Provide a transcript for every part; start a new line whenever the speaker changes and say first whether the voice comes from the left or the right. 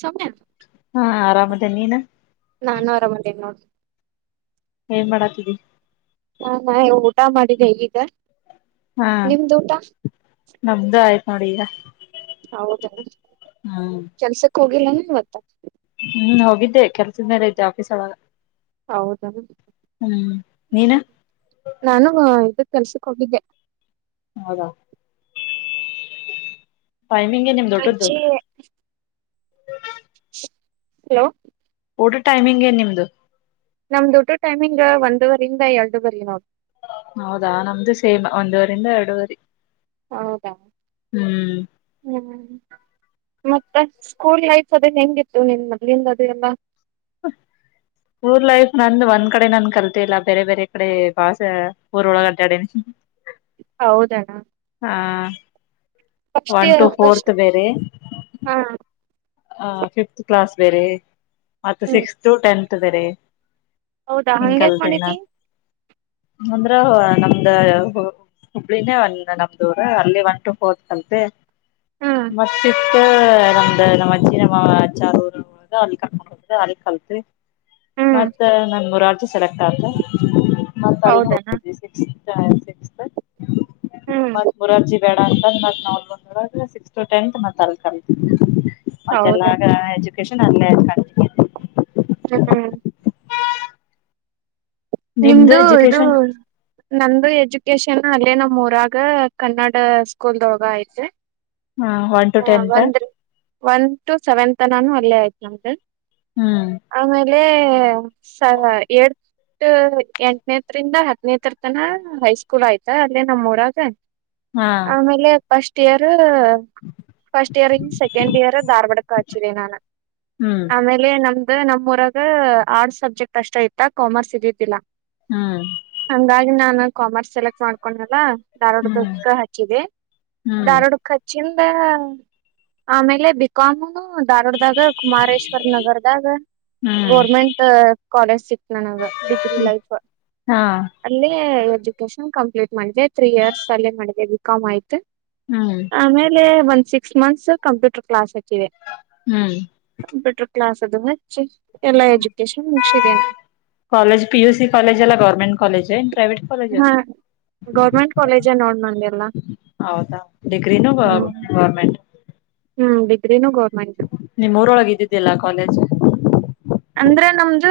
right: ಸಮಯ
left: ಹಾ ಆರಾಮದ ನೀನ್
right: ನಾನು ಅರಾಮಂದ ನೋಡಿ
left: ಏನ್ ಮಾಡಾತಿದಿ
right: ನಾಾ ಊಟ ಮಾಡಿದ್ದ ಹೇಗಗ
left: ಹಾ ನಮ್ದು ಆಯ್ತು ನೋಡಿ ಈಗ
right: ಹೌದ
left: ಹ್ಮ್
right: ಕೆಲ್ಸಕ್ ಹೋಗಿಲ್ಲವತ್ತ
left: ಹ್ಮ್ ಹೋಗಿದ್ದೆ ಕೆಲ್ಸದ ಮೇಲೆ ಐತೆ ಆಫೀಸ್ ಒಳಗ
right: ಹೌದ
left: ಹ್ಮ್ ನೀನ್
right: ನಾನು ಕರೆಸಿಕೊಂಡಿದ್ದೆ
left: ಹೌದಾ ಟೈಮಿಂಗ್ ಏನ್ ನಿಮ್ದು ಊಟದ್ದು
right: ಹಲೋ
left: ಊಟ ಟೈಮಿಂಗ್ ಏನ್ ನಿಮ್ದು
right: ನಮ ದುಡ್ಡು ಟೈಮಿಂಗ್ ಒಂದವರಿಂದ ಎರಡುವರಿ ನೋಡ
left: ಹೌದಾ ನಮ್ದು ಸೇಮ ಒಂದುವರಿಂದ ಎರಡುುವರಿ
right: ಹೌದಾ ಹ್ಮ ಮತ್ತೆ ಸ್ಕೂಲ್ ಲೈಫ್ ಅದೇ ಹೆಂಗಿತ್ತು ನಿನ್ ಮೊದ್ಲಿಂದ ಅದ ಎಲ್ಲ
left: ಹ ಊರ್ ಲೈಫ್ ನಂದು ಒಂದ್ ಕಡೆ ನನ್ ಕಲ್ತ ಇಲ್ಲ ಬೇರೆ ಬೇರೆ ಕಡೆ ಭಾಾಸ ಊರ ಒಳಗ ಅಡ್ಡಾಡ
right: ಹೌದಣ್ಣ
left: ಹಾ
right: first
left: one
right: year
left: to
right: first
left: fourth ಬೇರೆ
right: ಹಾ
left: ಆ ಫಿಫತ್ ಕ್ಲಾಸ್ ಬೇರೆ ಮ
right: ಹ್ಮ್
left: ಸಿಕ್ಸ್ತ್ ಟೆಂತ್ ಬೇರೆ
right: ಹೌದಾ
left: ಹಿಂಗ್
right: ಹಂಗ್ಯಾಕ್
left: ಕಲ್ತೇನ್ ನಾನ್
right: ಮಾಡಿದ್
left: ಅಂದ್ರ ನಮ್ದ ಹುಬ್ಳಿನೇ ಒಂದ ನಮ್ದೂರ ಅಲ್ಲಿ ಒಂಟು ಹೋದ್ ಕಲ್ತೆ
right: ಹ್ಮ್
left: ಮಸಿತ್ ನಂದು ನ ರ ಅಲ್ಲಿ ಕ ಅಲ್ಲಿ ಕಲ್ತ್
right: ಹ್ಮ್
left: ಮತ್ತ ನನ್ ಮೂರರ್ಜ ಸೆಲೆಕ್ಟ್ ಆದತ ಮತ್ತ ಅಲ್ಲಿ
right: ಹೌದಣ
left: ಹೋಗ್ವಿ ಸಿ
right: ಹ್ಮ್
left: ಮರಾರ್ಜಿ ಬೇಡ ಅಂತ ಮತ್ ನ ಸಿ ಟತ್ ಅ
right: ಹೌದ
left: ಮತ್ತೆಲ್ಲಾಗ ಎಜುಕೇಶನ್ ಅಲ್ಲೇಕತ
right: ಹ್ಮ್ ನಿಮ್ದು ಇದು ನಮ್ದು ಎಜುಕೇಶನ್ ಅಲ್ಲೇ ನಮ್ಮೂರಾಗ ಕನ್ನಡ ಸ್ಕೂಲ್ದ ಒೋಗ ಐತೆ
left: ಹಾ ಒನ್ ಟು
right: ಆ
left: ಟೆನ್ತ್
right: ಒಂದ್ ಒನ್ ಟು ಸೆವೆನ್ತ್ನಾನು ಅಲ್ಲೇ ಆಯತ್ ನಮ
left: ಹ್ಮ್
right: ಆಮೇ ಅ ಎಡ್ ಎಂಟನೇ ಹತ್ರರಿಂದ ಹತ್ತನೇತ್ರರ ತನ ಹೈಸ್ಕೂಲ್ ಆಯ್ತ ಅಲ್ಲೇ ನಮ್ಮೂಊರಾಗ
left: ಹಾ
right: ಆಮೇಲೆ first year first year second year Dharwad ಕ ಆಚಿದ್ದೇ ನಾನು
left: ಹ್ಮ್
right: ಆಮೇಲೆ ನಮ್ದ ನಮ್ ಊರಾಗ ಆರ್ಟ್ಸ್ ಸಬ್ಜೆಕ್ಟ್ ಅಷ್ಟ ಇತ್ತ ಕಾಮರ್ಸ್ ಇದತಿಿಲ್ಲ
left: ಹ್ಮ್
right: ಹಂಗಾಗಿ ನಾನು ಕಾಮರ್ಸ್ ಸೆಲೆಕ್ಟ್ ಮಾಡ್ಕೊಂಡಲ್ಲ
left: ಹ್ಮ್
right: ಧಾರ್ವಾಡಕಕ್ಕ ಹಚ್ಚಿದೆ
left: ಹ್ಮ್
right: ಧಾರ್ವಾಡಕ್ ಹಚ್ಚಿ ದ ಆಮೇಲೆ ಬಿಕಾಮ್ ಧಾರವಾಡದಾಗ ಕುಮಾರೇಶ್ವರ್ ನಗರದಾಗ
left: ಹ್ಮ್
right: ಗೋರ್ಮೆಂಟ್ ಕಾಲೇಜ್ ಸಿಕ್ ನನಗ ಡಿಗ್ರಿ ಲೈಫ್
left: ಹಾ
right: ಅಲ್ಲಿ ಎಜುಕೇಶನ್ ಕಂಪ್ಲೀಟ್ ಮಾಡಿದೆ ತ್ರೀ ಇಯರ್ಸ್ ಅಲ್ಲೇ ಮಾಡಿದೆ ಬಿಕಾಮ್ ಆಯ್ತು
left: ಹ್ಮ್
right: ಆಮೇಲೆ ಒಂದ್ ಸಿಕ್ಸ್ ಮಂತ್ಸ್ ಕಂಪ್ಯೂಟರ್ ಕ್ಲಾಸ್ ಆ
left: ಹ್ಮ್
right: ಕಂಪ್ಯೂಟರ್ ಕ್ಲಾಸ್ ಅದು ಹಚ್ಚಿ. ಎಲ್ಲಾ ಎಜುಕೇಶನ್ ಮುಗಸಿದೀನೆ.
left: ಕಾಲೇಜ ಪಿಯುಸ ಕಾಲೇಜ ಅಲ್ಲ government college and private college.
right: ಹಾ ಗೌರ್ಮೆಂಟ್ ಕಾಲೇಜ ನೋಡ್ ಬಂದಲ್ಲ.
left: ಹೌದಾ ಡಿಗ್ರ ನ ಬ ಗರ್ಮಂಟ್.
right: ಹ್ಮ್ ಬಿದ್ರನು ಗೋ.
left: ನಿಮ್ಮ್ ಊರೊಳಗೆ ಇದ್ದಿದ್ದಲ್ಲಾ ಕಾಲೇಜ್
right: ಅಂದ್ರೆ ನಮ್ದು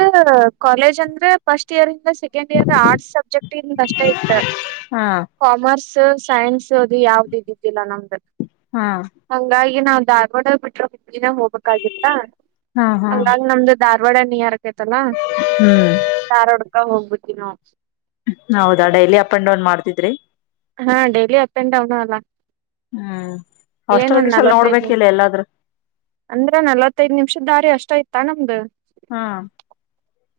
right: ಕಾಲೇಜ್ ಅಂದ್ರೆ first year. Second year arts subject ಕಷ್ಟ ಇತ
left: ಹಾ
right: ಕಾಮರ್ಸ್. ಸೈನ್ಸ್ ಅದು ಯಾವ್ದ ಇದಿಲ್ಲ ನಮ್ದ
left: ಹಾ
right: [inaudible] ಅಂಗಾಗಿ ಈಗ ನಾವು ಧಾರವಾಡ ಬಿಟ್ರ [unintelligible] ದಿನ ಹೋಗ್ಬೇಕಾಗಿತ್ತ
left: ಹಾ ಹಾ
right: ಹಂಗಾಗಿ ನಮ್ದು ಧಾರವಾಡ ನಿಯರ್. ಆತಲ್ಲ
left: ಹ್ಮ್
right: [inaudible] ಧಾರವಾಡ ಹೋಗ್ಬಿಡ್ತೀವಿ ನಾವು
left: ಹೌದಾ ಡೈಲಿ ಅಪ್ ಅಂಡ್ ಡೌನ್ ಮಾಡ್ತಿದ್ರಿ
right: ಹಾ ಡೈಲಿ ಅಪ್ ಅಂಡ್ ಡೌನ್ ಅಲ್ಲ.
left: ಹ್ಮ್
right: ಏನ್
left: ಹಾಸ್ಟೆಲ್
right: ಒಂದ್
left: ಗಿಸ್ಟಲ್
right: ನಲ್ವತ್ತೈದ್ ನಿಮ್
left: ನೋಡ್ಬೇಕಿಲ್ಲ ಎಲ್ಲಾದ್ರೂ.
right: ಅಂದ್ರ ನಲ್ಲವತ್ತೈದ್ ನಿಮಿಷದ ದಾರಿ ಅಷ್ಟ ಇತೈ ನಮ್ದು.
left: ಹಾ.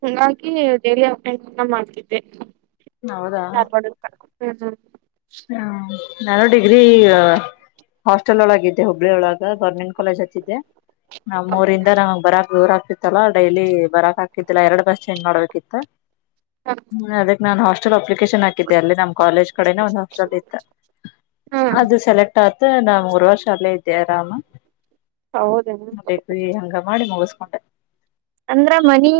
right: ಹಂಗಾಗಿ ಡೈಲಿ ಅಪ್ ಅಂಡ್ ಡೌನ್ ನೆ ಮಾಡ್ತಿದೆ [inaudible] ಧಾರವಾಡಿಂದ ಹ್ಮ್ ಹ್ಮ್.
left: ಹಾ ನಾನು ಡಿಗ್ರಿ ಹಾಸ್ಟೆಲ್ [inaudible] ಒಳಗಿದ್ದೆ. ಹುಬ್ಬಳ್ಳಿ ಒಳಗ ಗವರ್ಮೆಂಟ್ ಕಾಲೇಜ್ ಹತ್ತಿದೆ ನಮ್ಮರಿಂದ ನಮ್ ಬರ ದೂರ ಆಗ್ತ. ಡೈಲಿ ಬರಕ್ ಹಾಕಿತ್ತಲ್ಲ ಎರಡ್ ಬಸ್ ಚೇಂಜ್ ಮಾಡಬೇಕಿತ್ತ. ಹ್ಮ್ ಅದಕ್ ನಾನ್ ಹಾಸ್ಟೆಲ್ ಅಪ್ಲಿಕೇಶನ್ ಹಾಕಿದ್ದೆ ಅಲ್ಲಿ ನಮ್ಮ್ ಕಾಲೇಜ್ ಕಡೆನ
right: ಹಾ
left: [inaudible] ಅದು ಸೆಲೆಕ್ಟ ಆತ ನಾ ಮೂರುವರ್ಷ ಅಲ್ಲೇ ಇದ್ದೆ ಆರಾಮ.
right: ಹೌದೇನು
left: [unintelligible] ಹಂಗ ಮಾಡಿ ಮುಗಿಸಕೊಂಡೆ.
right: ಅಂದ್ರ ಮನಿ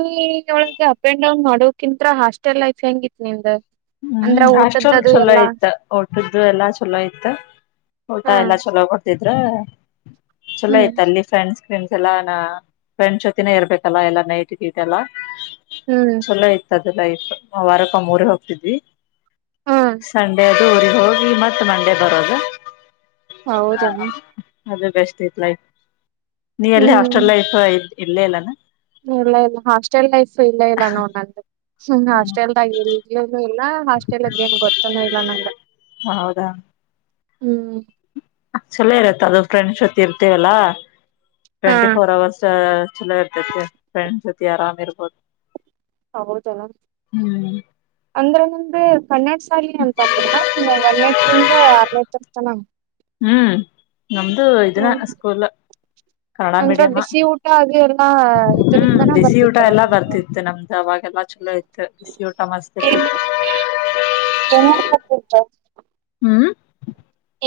right: ಒಳಗೆ ಅಪ್ ಅಂಡ್ ಡೌನ್ ಮಾಡೋಕಿಂತ ಹಾಸ್ಟೆಲ್ ಲೈಫ್ ಹೆಂಗಿ ನಿಮ್ದ.
left: ಹ್ಮ್ ಹಾಸ್ಟೆಲ್ ಚಲೋ ಇತ್ತು ಊಟದು ಎಲ್ಲಾ ಚಲೋ ಇತ್ತು ಊಟ
right: ಹಾ
left: ಎಲ್ಲಾ ಚಲೋ ಕೊಡ್ತಿದ್ರ [inaudible] ಚಲೋ
right: ಹ್ಮ್
left: ಇತ್ತು ಅಲ್ಲಿ ಫ್ರೆಂಡ್ಸ್. ಫ್ರೆಂಡ್ಸ್ ಎಲ್ಲಾ ನ ಫ್ರೆಂಡ್ಸ್ ಜೊತ ಇರ್ಬೇಕಲ್ಲಾ ಎಲ್ಲಾ ನೈಟ್ ಗಿಟ ಎಲ್ಲಾ.
right: ಹ್ಮ್.
left: ವಾರಕೊಮ್ಮೆ ಊರಿಗೆ ಹೋಗತಿದ್ವಿ [inaudible]
right: ಹಾ
left: ಸಂಡೆ ಅದು ಹೋಗಿ ಮತ್ತ್ ಮಂಡೆ ಬರದು
right: ಹೌದನ
left: ಅದೇ ಬೆಸ್ಟ್ [unintelligible] ನೀ ಎಲ್ಲಿ
right: ಹ್ಮ್
left: ಹಾಸ್ಟೆಲ್ ಲೈಫ್ ಇಲ್ಲೇ ಇಲ್ಲಾನ.
right: ಇಲ್ಲ ಇಲ್ಲ ಹಾಸ್ಟೆಲ್ ಲೈಫ್ ಇಲ್ಲ ಇಲ್ಲ ನೋಡ ನಂದು ಹ್ಮ್ ಹಾಸ್ಟೆಲ್ದಾಗ ಇನು ಎಲ್ಲಾ. ಹಾಸ್ಟೆಲ್ದ ಏನ್ ಗೊತ್ತನ ಇಲ್ಲ ನಂಗ
left: ಹೌದಾ
right: [inaudible] ಹ್ಮ್.
left: ಚಲೋ ಇರತ್ತ ಅದು ಫ್ರೆಂಡ್ಸ್ ಜೊತೆ ಇರ್ತೇವಲ್ಲ. ಟ್ವೆಂಟಿ ಫೋರ್ ಅವರ್ಸ್ ಚಲೋ ಇರ್ತತಿ ಫ್ರೆಂಡ್ಸ್ ಜೊತೆ ಆರಾಮ್ ಇರ್ಬೋದು.
right: ಹೌದ [inaudible]
left: ಹ್ಮ್
right: ಅಂದ್ರೆ ನಂಗ ಕನ್ನಡ ಸಾಲಿ ಅಂತ ಅಂದೇನ ನೀನು ಒಂದನೇತ್ರರಿಂದ ಆರನೇತ್ರರ ತನ.
left: ಹ್ಮ್ ನಮ್ದು ಇದನ್ನ
right: ಹ್ಮ್
left: ಸ್ಕೂಲ್. ಕನ್ನಡ
right: ಅಂದ್ರ
left: ಮೀಡಿಯಮ [inaudible]
right: ಬಿಸಿ ಊಟ ಅದು ಎಲ್ಲಾ
left: ಹ್ಮ್
right: ಇದರಿಂದನ
left: ಬಿಸಿ ಊಟ
right: ಬರ್ತಿತ್ತ
left: ಎಲ್ಲಾ
right: ನಮ
left: ಬರ್ತಿತ್ತು ನಮ್ದು ಅವಾಗೆಲ್ಲಾ. ಚಲೋ ಇತ್ತು ಬಿಸಿ ಊಟ ಮಸ್ತ
right: ಏನ್
left: ಇರ್ತಿತ್ತ್
right: [unintelligible]
left: ಹ್ಮ್.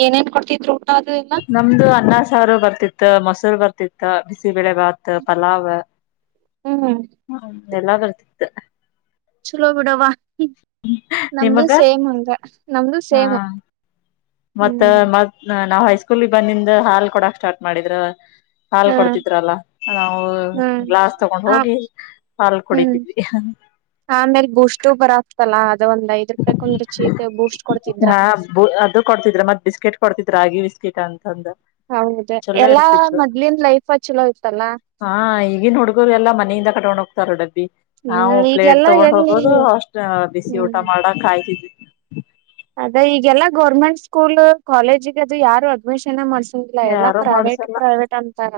right: ಏನೇನ್ ಕೊಡ್ತಿದ್ರು. ಅದು ಎಲ್ಲ
left: ನಮ್ದು ಅನ್ನ ಸಾರು ಬರ್ತಿತ್ತು. ಮೊಸೂರು ಬರ್ತಿತ್ತ ಬಿಸಿಬೇಳೆ ಭಾತ್ ಪಲಾವ್.
right: ಹ್ಮ್.
left: ಎಲ್ಲಾ ಬರ್ತಿತ್ತು.
right: ಚಲೋ ಬಿಡವ್ವ ನಮ್ದು
left: ನಿಮಗ
right: ಸೇಮ್ ಅಂಗ ನಮ್ದು
left: ಹ
right: ಸೇಮ್
left: ಮತ್ತ
right: ಹ್ಮ್
left: ಮತ್ತ್ ನಾವ್ ಹೈಸ್ಕೂಲ್ ಬಂದಿಂದ ಹಾಲ್ ಕೊಡಕ್ ಸ್ಟಾರ್ಟ್ ಮಾಡಿದ್ರ ಹಾಲ್
right: ಹಾ
left: ಕೊಡ್ತಿದ್ರಲ್ಲ ನಾವು
right: ಹ್ಮ್
left: ಗ್ಲಾಸ್ ತಗೊಂಡ್
right: ಹ
left: ಹೋಗಿ ಹಾಲ್ ಕುಡಿತಿದ್ವಿ
right: ಆಮೇಲೆ ಬೋಟ್ಸ್ ಬರ ಆಗ್ತಲ್ಲಾ ಅದ ಒಂದ್ ರೂಪಾಯಕ್ ಒಂದ್ರ ಚೀಟ್ ಬೂಸ್ಟ್ ಕೊಡ್ತಿದ್ರ
left: ಹಾ ಅದು ಕೊಡ್ತಿದ್ರ ಮತ್ ಬಿಸ್ಕೆಟ್ ಕೊಡ್ತಿದ್ರ ರಾಗಿ ಬಿಸ್ಕೆಟ್ ಅಂತ [unintelligible]
right: ಹೌದ ಎಲ್ಲಾ ಮೊದ್ಲಿನ ಲೈಫ್ ಚಲೋ ಇತ್ತಲ್ಲಾ
left: ಹಾ ಈಗನ್ ಹುಡ್ಗರು ಎಲ್ಲಾ ಮನೆಯಿಂದ ಕಟ್ಕೊಂಡ್ ಹೋಗ್ತಾರ ಡಬ್ಬಿ ನಾವು
right: ಹ್ಮ್
left: ಪ್ಲೇಟ್
right: ಈಗೆಲ್ಲಾ
left: ತಗೊಂಡ್
right: ಎಲ್ಲಿ
left: ಹೋಗೋದು ಅಷ್ಟ್ ಬಿಸಿ
right: ಹ್ಮ್
left: ಊಟ ಮಾಡ ಕಾಯ್ತಿದ್ವಿ
right: ಅದ ಈಗೆಲ್ಲಾ ಗೌರ್ಮೆಂಟ್ ಸ್ಕೂಲ್ ಕಾಲೇಜಗ ಅದು ಯಾರು ಅಡ್ಮಿಷನ್ ಮಾಡ್ಸ ಲ್ಲ ಎಲ್ಲ
left: ಯಾರು
right: ಪ್ರೈವೇಟ್
left: ಮಾಡ್ಸಲ್ಲ
right: ಪ್ರೈವೇಟ್ ಅಂತಾರ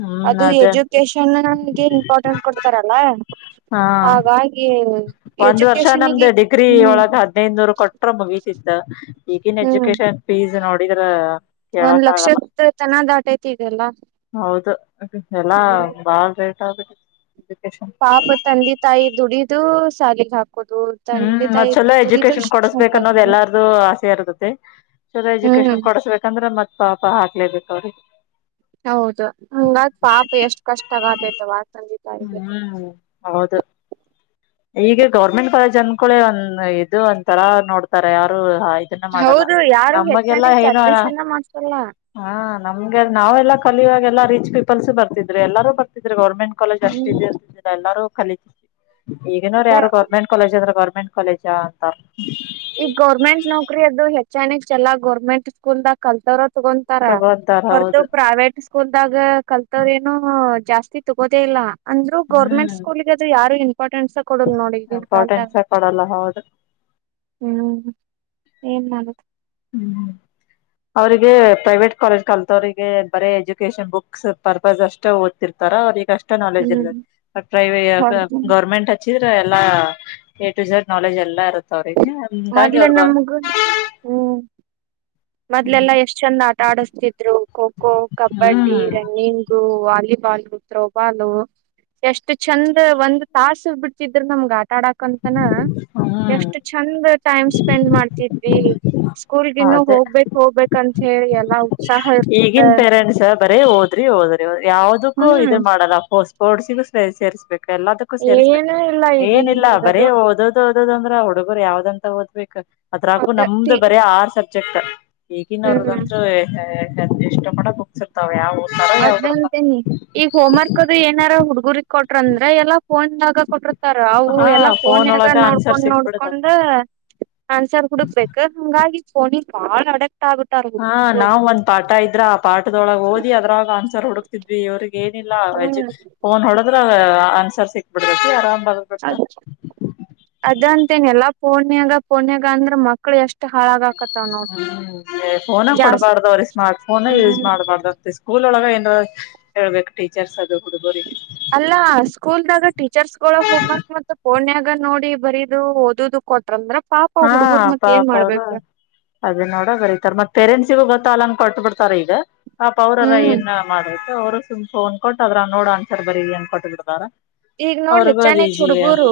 left: ಹ್ಮ್
right: ಅದು
left: ಅದೇ
right: ಎಜುಕೇಶನ್ ನನ್ಗೆ ಇಂಪಾರ್ಟೆಂಟ್ ಕೊಡ್ತಾರಲ್ಲ
left: ಹಾ
right: ಹಾಗ ಹಾಗೆ
left: ಒಂದ್ ವರ್ಷ ನಮ್ದ್ ಡಿಗ್ರಿ ಒಳಗ ಹದ್ನೈದ್ ನೂರ್ ಕೊಟ್ರ ಮುಗೀತಿಿದ್ದ ಈಗನ್
right: ಹ್ಮ್
left: ಎಜುಕೇಶನ್ ಫೀಸ್ ನೋಡಿದ್ರ
right: ಒಂದ್
left: ಕೇಳಕ್ ಆಗಲ್ಲ
right: ಲಕ್ಷದ ತನ ದಾಟೈತಿ ಈಗೆಲ್ಲ
left: ಹೌದು ಎಲ್ಲಾ
right: ಹ್ಮ್
left: ಬಾಳ್ ರೇಟ್ ಆ
right: ಪಾಪ ತಂದಿ ತಾಯಿ ದುಡಿದು ಸಾಲಿಗೆ ಹಾಕ
left: ಹ್ಮ್ ಮತ್ ಚಲೋ ಎಜುಕೇಶನ್
right: ಶಿಕ್ಷಣಕ್
left: ಕೊಡಸ್ಬೇಕನ್ನೋದ
right: ಹಾಕುದು
left: ಎಲ್ಲಾರ್ದು ಆಸೆ ಇರ್ತತ್ತತೆ ಚೊಲಾ
right: ಹ್ಮ್
left: ಎಜುಕೇಶನ್ ಕೊಡಸ್ಬೇಕಂದ್ರೆ ಮತ್ತ ಪಾಪ ಹಾಕ್ಲೇಬೇಕ ಅವ್ರಿಗೆ
right: ಹೌದು ಹಂಗಾದ ಪಾಪ ಎಷ್ಟ್ ಕಷ್ಟ ಆಗತೈತವ
left: ಹ್ಮ್ ಹೌದು ಈಗ ಗೌರ್ಮೆಂಟ್ ಕಾಲೇಜ್ ಅನ್ಕಳೆ ಒಂದ್ ಇದು ಒಂ ತರ ನೋಡ್ತಾರೆ ಯಾರು ಹಾ ಇದನ್ನ ಮಾಡಲ್ಲ
right: ಹೌದು ಯಾರು
left: ನಮಗೆಲ್ಲಾ
right: ಹೆಚ್ಚಾನೆಚ್
left: ಏನುಣ
right: ಅಡ್ಮಿಷನ್ ಮಾಡ್ಸಲ್ಲ
left: ಹಾ ನಮ್ಗೆ ನಾವೆಲ್ಲ ಕಲಿ ಇಾಗೆಲ್ಲಾ ರಿಚ್ ಪೀಪಲ್ಸ್ು ಬರ್ತಿದರು ಎಲ್ಲಾರೂ ಬರ್ತಿದ್ ಗರ್ೆಂಟ್ ಕಾಲೇಜ್ ಅಷ್ಟ
right: ಹ್ಮ್
left: ಇದ ಇರ್ತಿದಿಲ್ಲ ಎಲ್ಲರೂ ಕಖಲಿ ಈಗಿನೋ
right: ಅದ
left: ಯಾರು ಗೌರ್ಮೆಂಟ್ ಕಾಲೇಜ್ ಅಂದ್ರ ಗೌರ್ಮೆಂಟ್ ಕಾಲೇಜ ಅಂತ
right: ಈಗ ಗೌರ್ಮೆಂಟ್ ನೌಕರಿ ಅದುು ಹೆಚ್ಚನಿಕ್ ಚಲ ಗೌರ್ಮೆಂಟ್ ಸ್ಕೂಲ್ದಾಗ ಕಲ್ತಾವ್ರ ತಗೊಂತಾರ
left: ತಗೊಂತಾರ ಹೌದು
right: ಹೊರದು ಪ್ರೈವೇಟ್ ಸ್ಕೂಲ್ದಾಗ ಕಲ್ತದ ಏನೋ ಜಾಸ್ತಿ ತಗೋದೇ ಇಲ್ಲ ಅಂದ್ ಗರ್ಮೆಂಟ್
left: ಹ್ಮ್
right: ಸ್ಕೂಲ್ಗ್ರರು ಯಾರು ಇಂಪಾರ್ಟೆನ್ಸ ಕೊಡಲ್ ನೋಡಿ ಈನ್ ಕಾಲ್ ತ
left: ಇಂಪಾರ್ಟೆನ್ಸೇ ಕೊಡಲ್ಲ ಹೌದು
right: ಹ್ಮ್ ಏನ್ ಮಾಡುದು
left: ಹ್ಮ್ ಅವ್ರಿಗೆ ಪ್ರೈವೇಟ್ ಕಾಲೇಜ್ ಕಲ್ತವ್ರಿಗೆ ಬರ ಎಜುಕೇಶನ್ ಬುಕ್ಸ್ ಪರ್ಪಸ್ ಅಷ್ಟು ಓದ ಇರ್ತಾರ ಅವನಿಗೆಷ್ಟ ನಾಲೆಜ್ ಇರ್ತದೆ
right: ಹ್ಮ್
left: ಬ ಪ್ರೈವ
right: ಹೌದು
left: ಗೌರ್ಮೆಂಟ್ ಹಚ್ಚಿದ್ರೆ ಎಲ್ಲಾ ಿಸ ನಾಲೆಜ್ ಎಲ್ಲಾ ಇರುತ್ತ ಅವ್ರಿಗೆ ಹಂಗಾಗಿ
right: ಮೊದ್ಲ
left: ಅವ್ರಗ
right: ನಮ್ಗ
left: ಹ್ಮ್
right: ಮೊದಲೆಲ್ಲಾ ಎಷ್ಟ್ ಚಂದ ಆಟ ಆಡಸ್ತಿದ್ರು kho kho kabaddi running volleyball throwball ಎಷ್ಟು ಚಂದ ಒಂದ್ ತಾಸ ಬಿಡ್ತಿದ್ರರು ನಮ್ಗ ಆ ಆಟಾಡಕ್ಂತನ
left: ಹ್ಮ್
right: ಎಷ್ಟು ಚಂದ ಟೈಮ್ ಸ್ಪೆಂಡ್ ಮಾಡ್ತಿದ್ವಿ ಸ್ಕೂಲ್ಗಿನ್ನು ಹೋಗ್ಬೇಕಕ್ ಹೋಗ್ಬೇಕ ಅಂತ ಹೇಳಿ ಎಲ್ಲ
left: ಈಗನ್ ಪೇರೆಂಟ್ಸ್ ಬರೇ ಹಓದ್ರಿ ಹಓದ್ರಿ ಯಾವವುದಕ್ಕೂ
right: ಹ್ಮ್
left: ಇದು ಮಾಡಲ್ಲ ಸ್ಪೋರ್ಟ್ಸಿಗು ಸೇರಿಸಸ್ಬೇಕು ಎಲ್ಲದಕ್ಕೂ ಸೇರಿಸ್ಬೇಕು
right: ಏನು ಇಲ್ಲ ಈಗ
left: ಏನಿಲ್ಲ ಬರೀ
right: ಈಗದು
left: ಓದೋದು ಹದ ಅಂದ್ರ ಹುಡುಗರು ಯಾವ್ದಂತ ಓದ್ಬೇಕಕ್ ಅದ್ರಕು
right: ಒಟ್ಟ
left: ನಮ್ದ್ ಬರ ಆರ್ ಸಬ್ಜೆಕ್ಟ್ ಈಗಿನ
right: ಹ್ಮ್
left: ಅವ್ರದಂದ್ರೂ ಇಷ್ಟ ಪಕ್ ಮುಗ್ಸಿರ್ತಾವ ಯಾವ
right: ಅದ್ಂತೇನಿ ಈಗ ಹೋಮ್ ವರ್ಕ್ ಅದು ಏನಾರ ಹುಡ್ಗುರು ಕೊಟ್ರಂದ್ರೆ ಎಲ್ಲಾ ಫೋನ್ಾಗ ಕೊಟ್ರ ತರ್ ಅವು
left: ಹಾ
right: ಎಲ್ಲಾ ಫೋನ್ ಯಾಗ
left: ಒಳಗ ಆನ್ಸರ್
right: ನೋಡ್ಕೊಂಡ್
left: ಸಿಕ್ಬಿಡ್ತಾವ
right: ನೋಡ್ಕೊಂಡ್ ನನ್ಸರ್ ಹುಡುಕ್ಬೇಕೇಕ ಹಂಗಾಗಿಫೋನಿ ಬಾಳ ಆಡಕ್
left: ಹಾ ನಾವ್ ಒಂದ್ ಪಾಠ ಇದ್ರ ಆ ಪಾಠದೊಳಗೆ ಓದಿ ಅದ್ರಳಾಗ ಆನ್ಸರ್ ಹುಡುಕ್ತಿದ್ವಿ ಇವ್ರಿಗೆ ಏನಿಲ್ಲ
right: ಹ್ಮ್
left: ಫೋನ್ ಹೊಡದ್ರ ಆನ್ಸರ್ ಸಿಕ್ಬಿಡೈತಿ ಆರಾಮ್ ಬರ್ದ್ ಬಿಡ್ತಾರ
right: ಅದಂತೇನೆ ಎಲ್ಲ ಫೋನ್ಯಗ ಫೋನ್ಯಗ ಅಂದ್ರ ಮಕ್ಳು ಎಷ್ಟು ಅಳಾಗ
left: ಹ್ಮ್ ಫೋನ ಕೊಡ್ಬಾರ್ದವ್ರೀ ಸ್ಮಾರ್ಟ್ ಫೋನ ಯೂಸ್
right: ಹ್ಮ್
left: ಮಾಡ್ಬಾರ್ದ ಸ್ಕೂಲ್ ಒಳಗ ಹ ಹೇಳ್ಬೇಕು ಟೀಚರ್ಸ್ ಅ
right: ಅಲ್ಲ ಸ್ಕೂಲ್ದಾಗ ಟೀಚರ್ಸ್ಗಳು ಹೋಮ್ವರ್ಕ್ ಮತ್ತು ಪೋನ್ಯಗ್ ಈಗ ನೋಡಿ ಬರೀದು ಓದುದು ಕೊಟ್ರಂದ್ರ ಪಾಪ
left: ಹಾ
right: ಹುಡ್ಗುರ್ ಮತ್ ಏನ್
left: ಪಾಪಾ
right: ಮಾಡ್ಬೇಕ
left: ಅದು ನೋಡ ಬರಿತಾರ ಮತ್ತು ಪೇರೆಂಟ್ಸಿಗೂ ಗೊತ್ತ ಆಲ್ಲಂಗ ಕೊಟ್ಟ ಬಿಡ್ತಾರಾ ಈಗ, ಪಾಪ ಅವರರ
right: ಹ್ಮ್
left: ಏನ್ ಮಾಡೊದು. ಅವ್ರು ಸುಮ್ ಫೋನ್ ಕೊಟ್ಟ ಅದರಾಗ ನೋಡ ಆನ್ಸರ್ ಬರಿರೀ ಅಂತ ಕೊಟ್ಟು ಬಿಡ್ದಾರ.
right: ಈಗ ನೋಡ ಲೇ ಯಾಚನೆಚು ಹುಡುಗುರು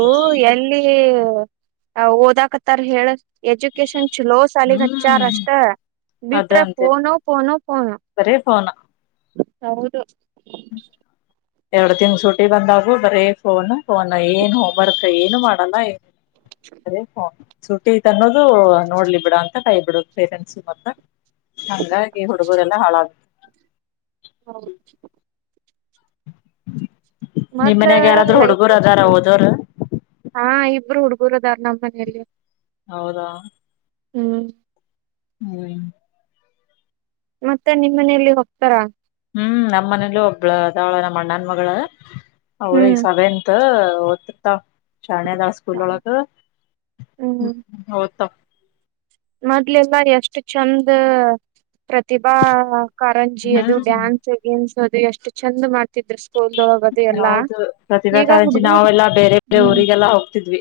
right: ಎಲ್ಲಿ ಓದಕ್ ತಾರ ಹೇಳ ಎಜುಕೇಶನ್ ಚೊಲೋ ಸಾಲಿಗೆ
left: ಹ್ಮ್
right: ಅಚಾರಷ್ಟ,
left: ಅದ
right: ಬಿಟ್ರ ಪನೋ ಪನೋ ಪನೋ.
left: ಲ [inaudible]
right: ಹೌದು.
left: ಎರಡು ತಿಂಗಳು ಸುಟಿ ಬಂದವು ಬರೀ ಫೋನ್. ಫೋನ್ ಏನ್ ಹೋಮ್ವರ್ಕ್ ಏನು ಮಾಡಲ್ಲ ಏ ಅದೇ ಫೋನ್ ಸುಟ್ಟಿ ಐತಿ ಅನ್ನೋದು ನೋಡ್ಲಿ ಬಿಡ ಅಂತ ಕೈಬಿಡೋದು ಪೇರೆಂಟ್ಸ್ ಮತ್ತ. ಹಂಗಾಗಿ ಹುಡುಗುರೆಲ್ಲಾ ಹಾಳಾದ್ರೂ
right: ಹೌದು
left: ನಿಮ್
right: ಮೊದ್ಲ
left: ಮನ್ಯಾಗ ಯಾರಾದ್ರೂ
right: ಲೈಫ್
left: ಹುಡುಗರು ಅದಾರ
right: ಚೊಲೋ ಇತ್ತ.
left: ಓದೋರು
right: ಆ ಇಬ್ರು ಹುಡುಗುರು ಅದಾರ್ ನಮ್ಮ್ ಮನೆಯಲ್ಲಿ
left: ಹೌದಾ.
right: ಹ್ಮ್ಮ್.
left: [inaudible]
right: ಮತ್ತೆ ನಿಮ್ಮ್ ಮನೆಯಲ್ಲಿ ಹೋಗ್ತಾರಾ
left: ಹೂಂ ನಮ್ಮನೇಲಿ ಒಬ್ಳ ಅದಳ ನಮ್ಮ ಅಣ್ಣನ ಮಗಳ ಅವಳು
right: ಹ್ಮ್
left: ಸವೆಂತ ಶ್ಯಾಣೆ ಅದಾಳ ಸ್ಕೂಲ್ ಒಳಗೆ‌ ಓದ್ತಾಳ.
right: ಮೊದ್ಲೆಲ್ಲಾರ ಎಷ್ಟು ಚಂದ. ಪ್ರತಿಭಾ ಕಾರಂಜಿ ಅದು
left: ಹ್ಮ್
right: ಡ್ಯಾನ್ಸ್ ಗಿನ್ನಿಸ್ ಅದು ಎಷ್ಟು ಚಂದ್ ಮಾಡ್ತಿದ್ರು ಸ್ಕೂಲ್. ದು ಎಲ್ಲಾ
left: ಹೌದು ಪ್ರತಿಭಾ
right: ಈಗ
left: ಕಾರಂಜಿ
right: ಹುಡ್ಗೂರು
left: ನಾವೆಲ್ಲಾ ಬೇರೆ ಬೇರೆ
right: ಹ್ಮ್
left: ಊರಿಗೆಲ್ಲಾ ಹೋಗ್ತಿದ್ವಿ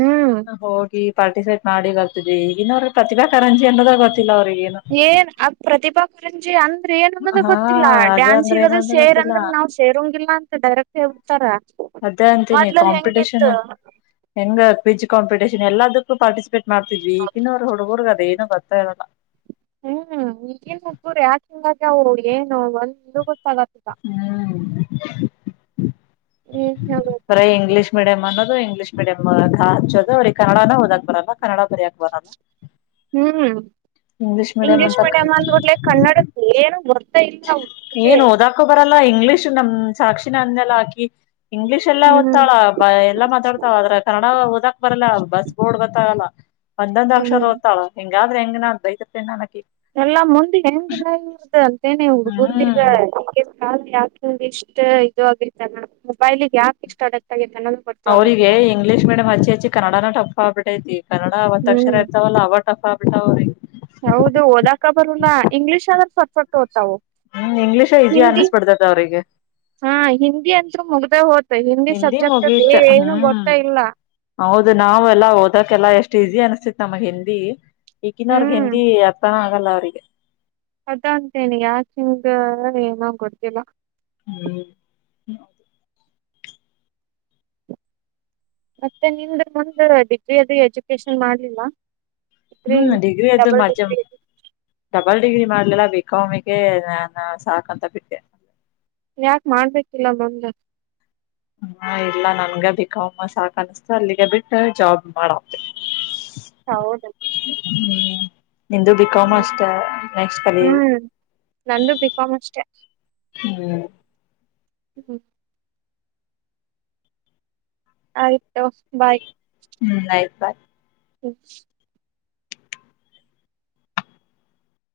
right: ಹ್ಮ್
left: ಹೋಗಿ ಪಾರ್ಟಿಸಿಪೇಟ್ ಮಾಡಿ ಆರ್ತಿದ್ವಿ ಈಗಿನ ಅವ್ರ ಪ್ರತಿಭಾ ಕಾರರಂಜಿ ಅನ್ನೋದ ಗೊತ್ತಿಲ್ಲ. ಅವ್ರಿಗೇನು
right: ಏನ್ ಆ ಪ್ರತಿಭಾ ಕುರಂಜಿ ಅಂದ್ರೆ ಏನು ಅನ್ನೋದು
left: ಹಾ
right: ಗೊತ್ತಿಲ್ಲ
left: ಅದೇ ಅಂದ್ರೆ
right: ಡ್ಯಾನ್ಸೆಸಿಗದು
left: ಏನಂತ
right: ಸೇರಿ.
left: ಗೊತ್ತಿಲ್ಲ
right: ಇಂದ್ರ ನಾವ್ ಸೇರಂಗಿಲ್ಲಾ ಅಂತ ಡೈರೆಕ್ಟ್ ಹೇಡ್ತಾರ
left: ಅದೇ ಅಂತೀನಿ
right: ಮೊದ್ಲಲ್ಲಿ
left: ಕಾಂಪಿಟೇಷನ್
right: ಹೆಂಗಿತ್ತು
left: ಹೆಂಗ ಕ್ವಿಜ್ ಕಂಪಟಷನ್ ಎಲ್ಲಾದ ಪರಿಸಿಪೇಟ್ ಗೊತ್ತಾ ಇರಲ್ಲ
right: ಹ್ಮ್ ಈಗೇನ್ ಹುಡುಗ್ರು ಯ ಹಓಗೆ ನೋವಲ್ ಇೂ ಗೊತ್ತಾಗತ್ಗ
left: ಹ್ಮ್
right: ಹ್ಮ ಹ
left: ಬರ ಇಂಗ್ಲಷ ಮೀಡಿಯಂ್ ಅನ್ನೋದು ಇಂಗ್ಲೀಷ ಮೀಡಿಯಂ್ ಹಚ್ಚೋದು ಅವ್ರಿಗೆ ಕನ್ನಡನ ಓದಕ್ ಬರಲ್ಲ ಕನ್ನಡ ಬರಯಕ ಬರಲ್ಲ
right: ಹ್ಮ್
left: ಇಂಗ್ಲಿಷ್ ಮೀಡಿಯಂ
right: ಇಂಗ್ಲೀಷ್
left: ಅಂತ
right: ಮೀಡಿಯಂ್ ಅಂದ್ಬಟ್ಲೆ ಕನ್ನಡದ ಏನ ಗೊತ್ತಿಲ್ಲ
left: ಏನ್ ಓದಾಕೊ ಬರಲ್ಲ ಇಂಗ್ಲಿೀಷ್ ನಮ್ ಸಾಕ್ಷಿಿನ ಅಂದೆಲ್ಲ ಹಾಕಿ ಇಂಗ್ಲಿಷ್ ಎಲ್ಲಾ
right: ಹ್ಮ್
left: ಓದ್ತಾಳ ಬ ಎಲ್ಲಾ ಮಾತಾಡ್ತಾವಳ ಆದ್ರ ಕನ್ನಡ ಓದಕ್ ಬರಲ್ಲ ಬಸ್ ಬೋರ್ಡ್ ಗೊತ್ತಾಗಲ್ಲ. ಒಂದೊಂದ್ ಅಕ್ಷರ
right: ಹ್ಮ್
left: ಓದ್ತಾಳ ಹೆಂಗಾದ್ರ ಹೆಂಗ ನ ಬೈದು ಬಿಡ್ತೀನಿ ನಾ ಅಕಿಗೆ
right: ಹುಡ್ಗುರ್ದಗ
left: ಹ್ಮ್
right: ಯಾಕಂಗ ಇಷ್ಟ್ ಇದು ಆಗರ್ತ್ತ ಮಡ್ ಮೊಬೈಲಿಗೆ ಯಾಕೆ ಇಷ್ಟ್ ಅಡಕ್ಟ್ ಆಗಿ
left: ಅವ್ರರಿಗೆ ಇಂಗ್ಲೀಷ್ ಮಡಿಯಂ ಹಚ್ಚಿ ಹಚ್ಚಿ ಕನ್ನಡನ ಟಫ್ ಆಗ್ಬಿಟೇತಿ ಕನ್ನಡ ವತ್ ಅಕ್ಷರ
right: ಹ್ಮ್
left: ಇರ್ತಾವಲ್ಲ ಅವ ಟಫ ಆಬಿಟ್ಟ ಅವ್ರಿಗೆ
right: ಹೌದು ಓದಾಕ ಬರಲ್ಲ ಇಂಗ್ಲಿಷ್ ಆದ್ರ ಫಟ್
left: ಹ್ಮ್ ಇಂಗ್ಲೀಷ ಈಸಿ
right: ಹಿಂದಿ
left: ಅನ್ಸ್ಬಿಡ್ತದ ಅವ್ರಿಗೆ
right: ಹ ಹಿಂದಿ ಅಂತ್ರು
left: ಹಿಂದಿ ಮುಗೀತ
right: ಗೊತ್ತ
left: ಹ್ಮ್
right: ಇಲ್ಲ
left: ಹೌದು ನಾವೆಲ್ಲ ಓದಕ್ಕೆೆಲ್ಲ ಎಷ್ಟ ಈಜಿ ಅನ್ಸ್ತಿತ್ ನಮಗ್ ಹಿಂದಿ ಈಕನ್ನ ಅವ್ರಗ್
right: ಹ್ಮ್
left: ಹಿಂದಿ ಅರ್ತನ ಆಗಲ್ಲ ಅವ್ರಿಗೆ
right: ಅದ ಅಂತೇನೆ ಯಾಕಿಂದ ಏನ ಗೊಡ್ತಿಲ್ಲ
left: ಹ್ಮ್
right: ಮತ್ತೆ ನಿಮ ಮುಂದ ಡಿಗ್ರಿ ಅದ ಎಜುಕೇಶನ್ ಮಾಡ್ಲಿಲ್ಲ ಡಿಗ್ರಿ
left: ಹ್ಮ್ ಡಿಗ್ರಿ ಅದ
right: ಡಬಲ್
left: ಮಾ
right: ಡಿಗ್ರಿ
left: ಅವಲ್ ಡಿಗ್ರಿ ಮಾಡ್ಲಿಲ್ಲ ಬಿಕಾಮಿಗೆ ನಾನು ಸಾಕಂತ ಬಿಟ್ಟೆ
right: ಯಾಕೆ ಮಾಡ್ಬೇಕಿಲ್ಲ ಮಮ
left: ಹಾ ಇಲ್ಲ ನನ್ಗ ಬಿಕಾಮ್ ಸಾಕ್ ಅನ್ಸತು ಅಲ್ಲಿಗೆ ಬಿಟ್ಟ ಜಾಬ್ ಮಾಡ ಹ್ಮ
right: ಹೌದ
left: ನಿಂದುು ಬಿಕಾಮ್
right: ಹ್ಮ್
left: ಅಷ್ಟ ನೆಕ್ಸ್ಟ್ ಕಲಿ
right: ಹ್ಮ್ ನಂದು ಬಿಕಾಮ್ ಅಷ್ಟೆ
left: ಹ್ಮ್
right: ಹ್ಮ್ ಆಯತೋ ಬಾಯ್
left: ಹ
right: [inaudible]